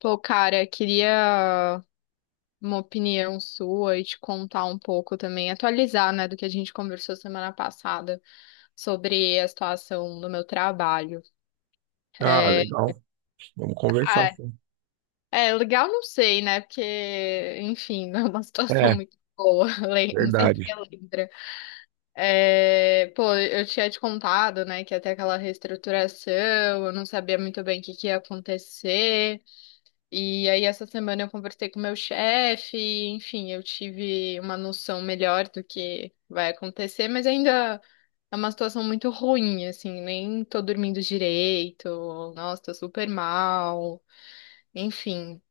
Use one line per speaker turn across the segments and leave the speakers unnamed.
Pô, cara, queria uma opinião sua e te contar um pouco também, atualizar, né, do que a gente conversou semana passada sobre a situação do meu trabalho.
Ah,
É,
legal. Vamos
ah,
conversar.
é
Sim.
é legal, não sei, né, porque, enfim, não é uma situação
É,
muito boa, não sei se você
verdade.
lembra. É, pô, eu tinha te contado, né, que até aquela reestruturação, eu não sabia muito bem o que que ia acontecer. E aí, essa semana eu conversei com meu chefe, enfim, eu tive uma noção melhor do que vai acontecer, mas ainda é uma situação muito ruim, assim, nem tô dormindo direito, nossa, tô super mal, enfim.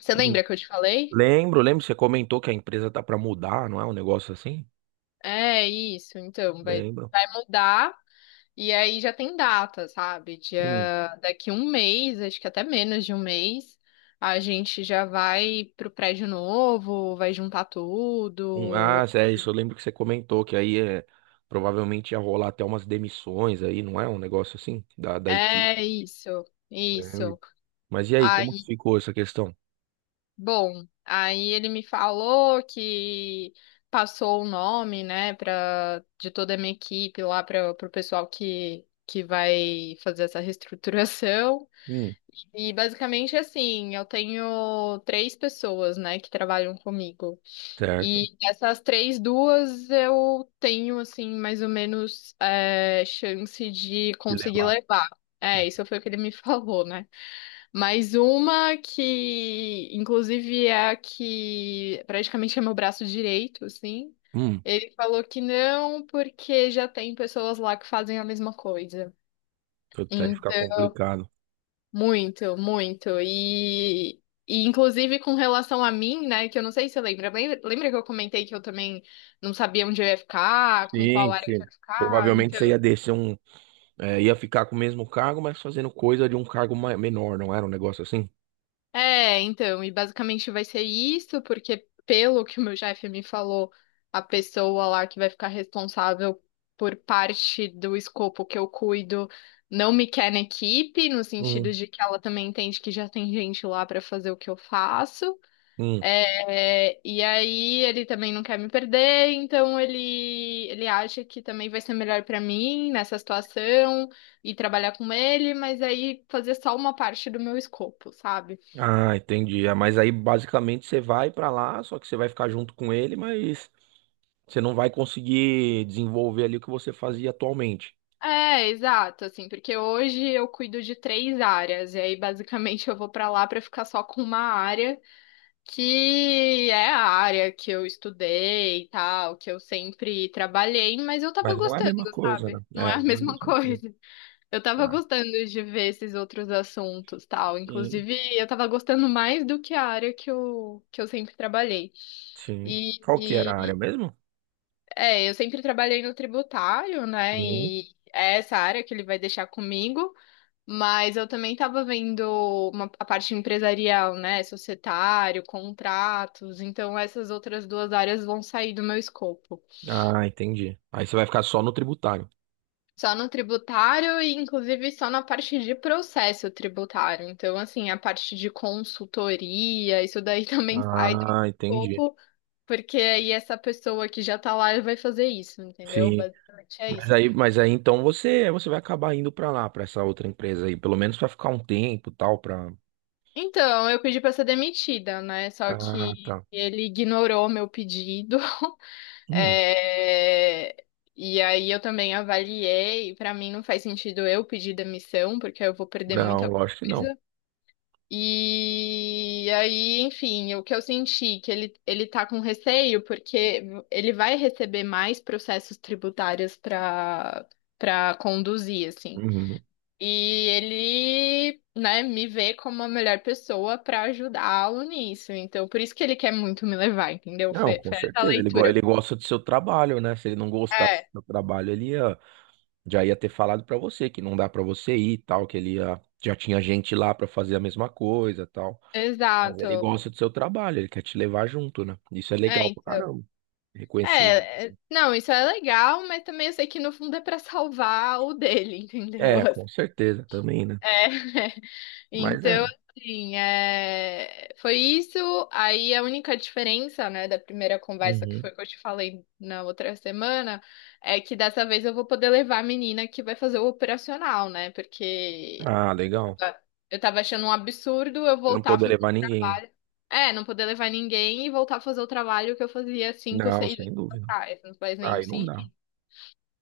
Você
Hum.
lembra que eu te falei?
Lembro, lembro, você comentou que a empresa tá para mudar, não é um negócio assim?
É isso, então, vai,
Lembro.
vai mudar. E aí já tem data, sabe?
Hum,
Dia, daqui um mês, acho que até menos de um mês, a gente já vai pro prédio novo, vai juntar tudo.
Ah, é isso, eu lembro que você comentou que aí é, provavelmente ia rolar até umas demissões aí, não é um negócio assim? Da
É
equipe.
isso,
Lembro.
isso.
Mas e aí, como que
Aí,
ficou essa questão?
bom, aí ele me falou que passou o nome, né, pra, de toda a minha equipe lá para o pessoal que vai fazer essa reestruturação.
Hum,
E basicamente assim, eu tenho três pessoas, né, que trabalham comigo.
certo.
E dessas três, duas eu tenho, assim, mais ou menos é, chance de
De
conseguir
levar.
levar. É, isso foi o que ele me falou, né? Mas uma que, inclusive, é a que praticamente é meu braço direito, assim.
Hum,
Ele falou que não, porque já tem pessoas lá que fazem a mesma coisa.
até ficar
Então
complicado.
muito, muito. E, inclusive com relação a mim, né, que eu não sei se você lembra, lembra que eu comentei que eu também não sabia onde eu ia ficar, com qual
Sim,
área que eu
sim.
ia ficar?
Provavelmente
Então,
você ia descer um. É, ia ficar com o mesmo cargo, mas fazendo coisa de um cargo menor, não era um negócio assim?
é, então, e basicamente vai ser isso, porque pelo que o meu chefe me falou, a pessoa lá que vai ficar responsável por parte do escopo que eu cuido não me quer na equipe, no sentido
Hum.
de que ela também entende que já tem gente lá para fazer o que eu faço.
Hum.
É, e aí ele também não quer me perder, então ele acha que também vai ser melhor pra mim nessa situação e trabalhar com ele, mas aí fazer só uma parte do meu escopo, sabe?
Ah, entendi. Ah, mas aí basicamente você vai pra lá, só que você vai ficar junto com ele, mas você não vai conseguir desenvolver ali o que você fazia atualmente.
É, exato, assim, porque hoje eu cuido de três áreas, e aí basicamente eu vou pra lá pra ficar só com uma área, que é a área que eu estudei e tal, que eu sempre trabalhei, mas eu tava
Mas não é a
gostando,
mesma coisa, né?
sabe? Não é
É,
a
não é a
mesma
mesma coisa.
coisa. Eu tava
Tá.
gostando de ver esses outros assuntos, tal.
Sim,
Inclusive, eu tava gostando mais do que a área que eu sempre trabalhei.
sim. Qual que era a área
E,
mesmo?
é, eu sempre trabalhei no tributário, né?
Sim.
E é essa área que ele vai deixar comigo. Mas eu também tava vendo a parte empresarial, né? Societário, contratos. Então, essas outras duas áreas vão sair do meu escopo.
Ah, entendi. Aí você vai ficar só no tributário.
Só no tributário e, inclusive, só na parte de processo tributário. Então, assim, a parte de consultoria, isso daí também sai do meu
Ah, entendi.
escopo, porque aí essa pessoa que já tá lá vai fazer isso, entendeu?
Sim.
Basicamente é
Mas
isso.
aí, mas aí então você vai acabar indo pra lá, pra essa outra empresa aí, pelo menos vai ficar um tempo, e tal, pra.
Então, eu pedi pra ser demitida, né? Só
Ah,
que
tá.
ele ignorou meu pedido.
Hum,
É, e aí eu também avaliei, pra mim não faz sentido eu pedir demissão, porque eu vou perder
não,
muita
lógico que não.
coisa. E aí, enfim, o que eu senti, que ele, tá com receio, porque ele vai receber mais processos tributários para conduzir, assim.
Uhum.
E ele, né, me vê como a melhor pessoa para ajudá-lo nisso. Então, por isso que ele quer muito me levar, entendeu?
Não,
Foi,
com
foi essa a
certeza. Ele, go-
leitura.
ele gosta do seu trabalho, né? Se ele não gostasse
É,
do seu trabalho, já ia ter falado pra você que não dá pra você ir, e tal, já tinha gente lá pra fazer a mesma coisa, e tal. Mas ele
exato.
gosta do seu trabalho, ele quer te levar junto, né? Isso é
É,
legal pra
então.
caramba. Reconhecimento.
É, é, não, isso é legal, mas também eu sei que no fundo é para salvar o dele, entendeu?
É, com certeza também, né?
É.
Mas é,
Então,
né?
assim, é... foi isso. Aí a única diferença, né, da primeira conversa que
Uhum.
foi que eu te falei na outra semana, é que dessa vez eu vou poder levar a menina que vai fazer o operacional, né? Porque
Ah, legal.
eu tava achando um absurdo eu
Você não
voltar a
poder
fazer o
levar ninguém.
trabalho. É, não poder levar ninguém e voltar a fazer o trabalho que eu fazia cinco,
Não,
seis anos
sem dúvida.
atrás. Não faz nenhum
Aí não dá.
sentido.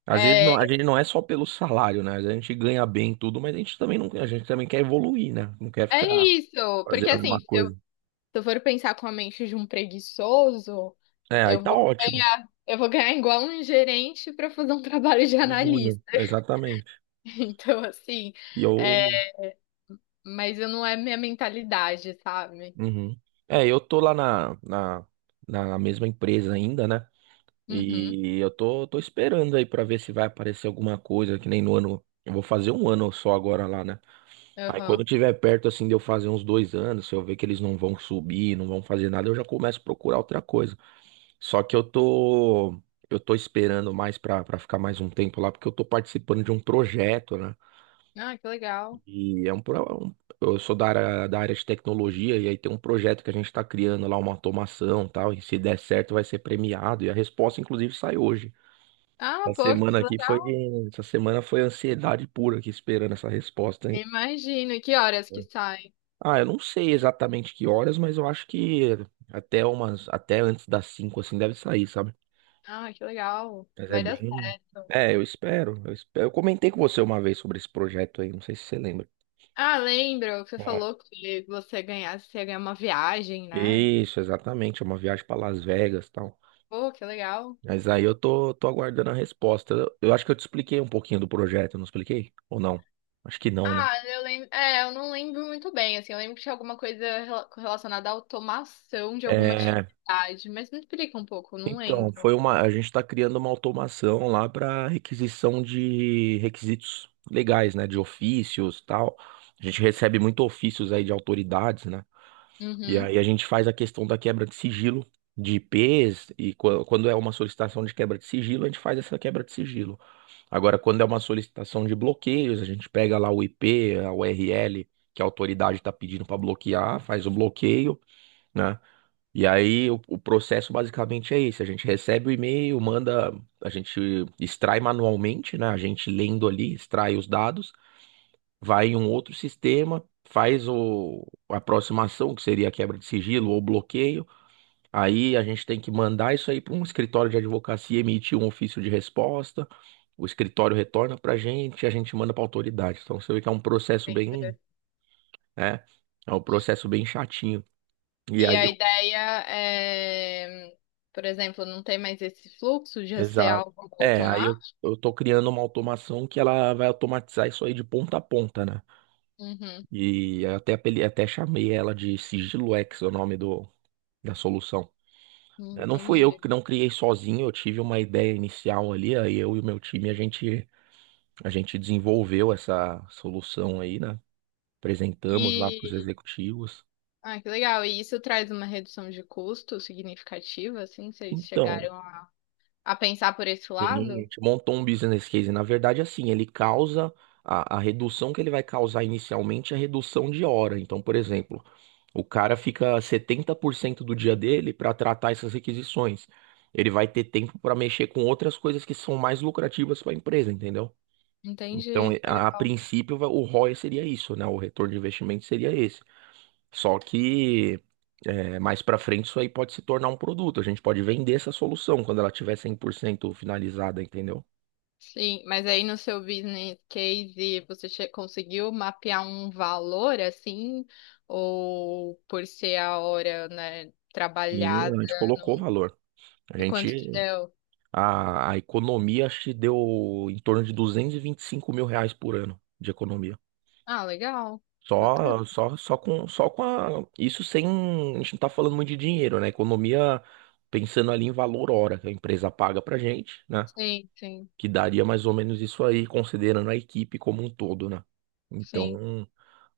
Às vezes
É,
a gente não é só pelo salário, né? Às vezes a gente ganha bem e tudo, mas a gente também não, a gente também quer evoluir, né? Não quer
é
ficar
isso, porque
fazendo a
assim,
mesma coisa.
se eu for pensar com a mente de um preguiçoso.
É, aí tá ótimo.
Eu vou ganhar igual um gerente para fazer um trabalho de
De júnior,
analista.
exatamente.
Então, assim,
E
é,
eu.
mas eu não é minha mentalidade, sabe?
Uhum. É, eu tô lá na, na mesma empresa ainda, né?
Uhum,
E eu tô esperando aí pra ver se vai aparecer alguma coisa, que nem no ano. Eu vou fazer um ano só agora lá, né? Aí
aham.
quando tiver perto assim de eu fazer uns 2 anos, se eu ver que eles não vão subir, não vão fazer nada, eu já começo a procurar outra coisa. Só que eu tô esperando mais pra para ficar mais um tempo lá, porque eu tô participando de um projeto, né?
Ah, que legal.
E é um, pro- é um- eu sou da área de tecnologia e aí tem um projeto que a gente tá criando lá uma automação, e tal, e se der certo vai ser premiado e a resposta inclusive sai hoje.
Ah,
Essa
pô,
semana
que
aqui foi
legal.
Essa semana foi ansiedade pura aqui esperando essa resposta, hein?
Imagino. E que horas que sai?
Ah, eu não sei exatamente que horas, mas eu acho que até antes das 5 assim deve sair, sabe?
Ah, que legal.
Mas é
Vai dar
bem.
certo.
É, eu espero, eu espero. Eu comentei com você uma vez sobre esse projeto aí, não sei se você lembra.
Ah, lembro que você
É.
falou que você ganhasse, você ia ganhar uma viagem, né?
Isso, exatamente, é uma viagem para Las Vegas, e tal.
Pô, que legal.
Mas aí eu tô aguardando a resposta. Eu acho que eu te expliquei um pouquinho do projeto, eu não expliquei? Ou não? Acho que não, né?
Ah, eu lembro. É, eu não lembro muito bem, assim. Eu lembro que tinha alguma coisa relacionada à automação de alguma
É,
atividade, mas me explica um pouco, eu não
então,
lembro.
a gente está criando uma automação lá para requisição de requisitos legais, né, de ofícios, tal. A gente recebe muito ofícios aí de autoridades, né? E
Uhum.
aí a gente faz a questão da quebra de sigilo de IPs e quando é uma solicitação de quebra de sigilo, a gente faz essa quebra de sigilo. Agora, quando é uma solicitação de bloqueios, a gente pega lá o IP, a URL que a autoridade está pedindo para bloquear, faz o bloqueio, né? E aí o processo basicamente é esse, a gente recebe o e-mail, manda, a gente extrai manualmente, né? A gente lendo ali, extrai os dados, vai em um outro sistema, faz a aproximação, que seria a quebra de sigilo ou bloqueio. Aí a gente tem que mandar isso aí para um escritório de advocacia emitir um ofício de resposta. O escritório retorna para a gente, e a gente manda para a autoridade. Então você vê que é um processo bem,
Entendi.
né? É um processo bem chatinho. E
E
aí.
a ideia é, por exemplo, não ter mais esse fluxo de ser
Exato.
algo
É, aí eu,
automático.
eu tô criando uma automação que ela vai automatizar isso aí de ponta a ponta, né?
Uhum.
E até chamei ela de Sigilo X, é o nome da solução. Não fui eu
Entendi.
que não criei sozinho, eu tive uma ideia inicial ali, aí eu e o meu time, a gente desenvolveu essa solução aí, né? Apresentamos lá para os
E.
executivos.
Ah, que legal. E isso traz uma redução de custo significativa, assim? Vocês
Então.
chegaram a pensar por esse
Sim, a
lado?
gente montou um business case. Na verdade, assim, a redução que ele vai causar inicialmente é a redução de hora. Então, por exemplo, o cara fica 70% do dia dele para tratar essas requisições. Ele vai ter tempo para mexer com outras coisas que são mais lucrativas para a empresa, entendeu? Então,
Entendi, que
a
legal.
princípio, o ROI seria isso, né? O retorno de investimento seria esse. Só que mais para frente isso aí pode se tornar um produto. A gente pode vender essa solução quando ela tiver 100% finalizada, entendeu?
Sim, mas aí no seu business case você conseguiu mapear um valor assim, ou por ser a hora, né,
Sim,
trabalhada
a gente colocou
no...
valor. A
e
gente,
quanto que deu?
a economia acho que deu em torno de duzentos e vinte e cinco mil reais por ano de economia.
Ah, legal, bacana.
Só com a, isso sem, a gente não tá falando muito de dinheiro, né? Economia pensando ali em valor hora que a empresa paga pra gente, né?
Sim, sim,
Que daria mais ou menos isso aí, considerando a equipe como um todo, né?
sim.
Então.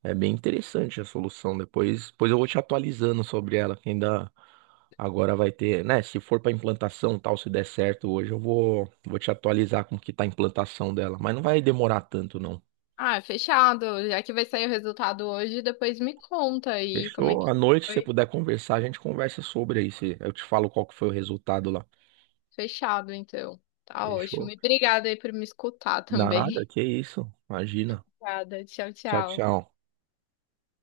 É bem interessante a solução. Depois eu vou te atualizando sobre ela, que ainda agora vai ter, né? Se for para implantação, tal, se der certo hoje, eu vou, te atualizar como que tá a implantação dela. Mas não vai demorar tanto, não.
Ah, fechado. Já que vai sair o resultado hoje, depois me conta aí como é
Fechou?
que
À noite, se você
foi.
puder conversar, a gente conversa sobre aí. Eu te falo qual que foi o resultado lá.
Fechado, então. Tá ótimo.
Fechou?
E obrigada aí por me escutar
Nada,
também.
que isso. Imagina.
Obrigada. Tchau,
Tchau,
tchau.
tchau.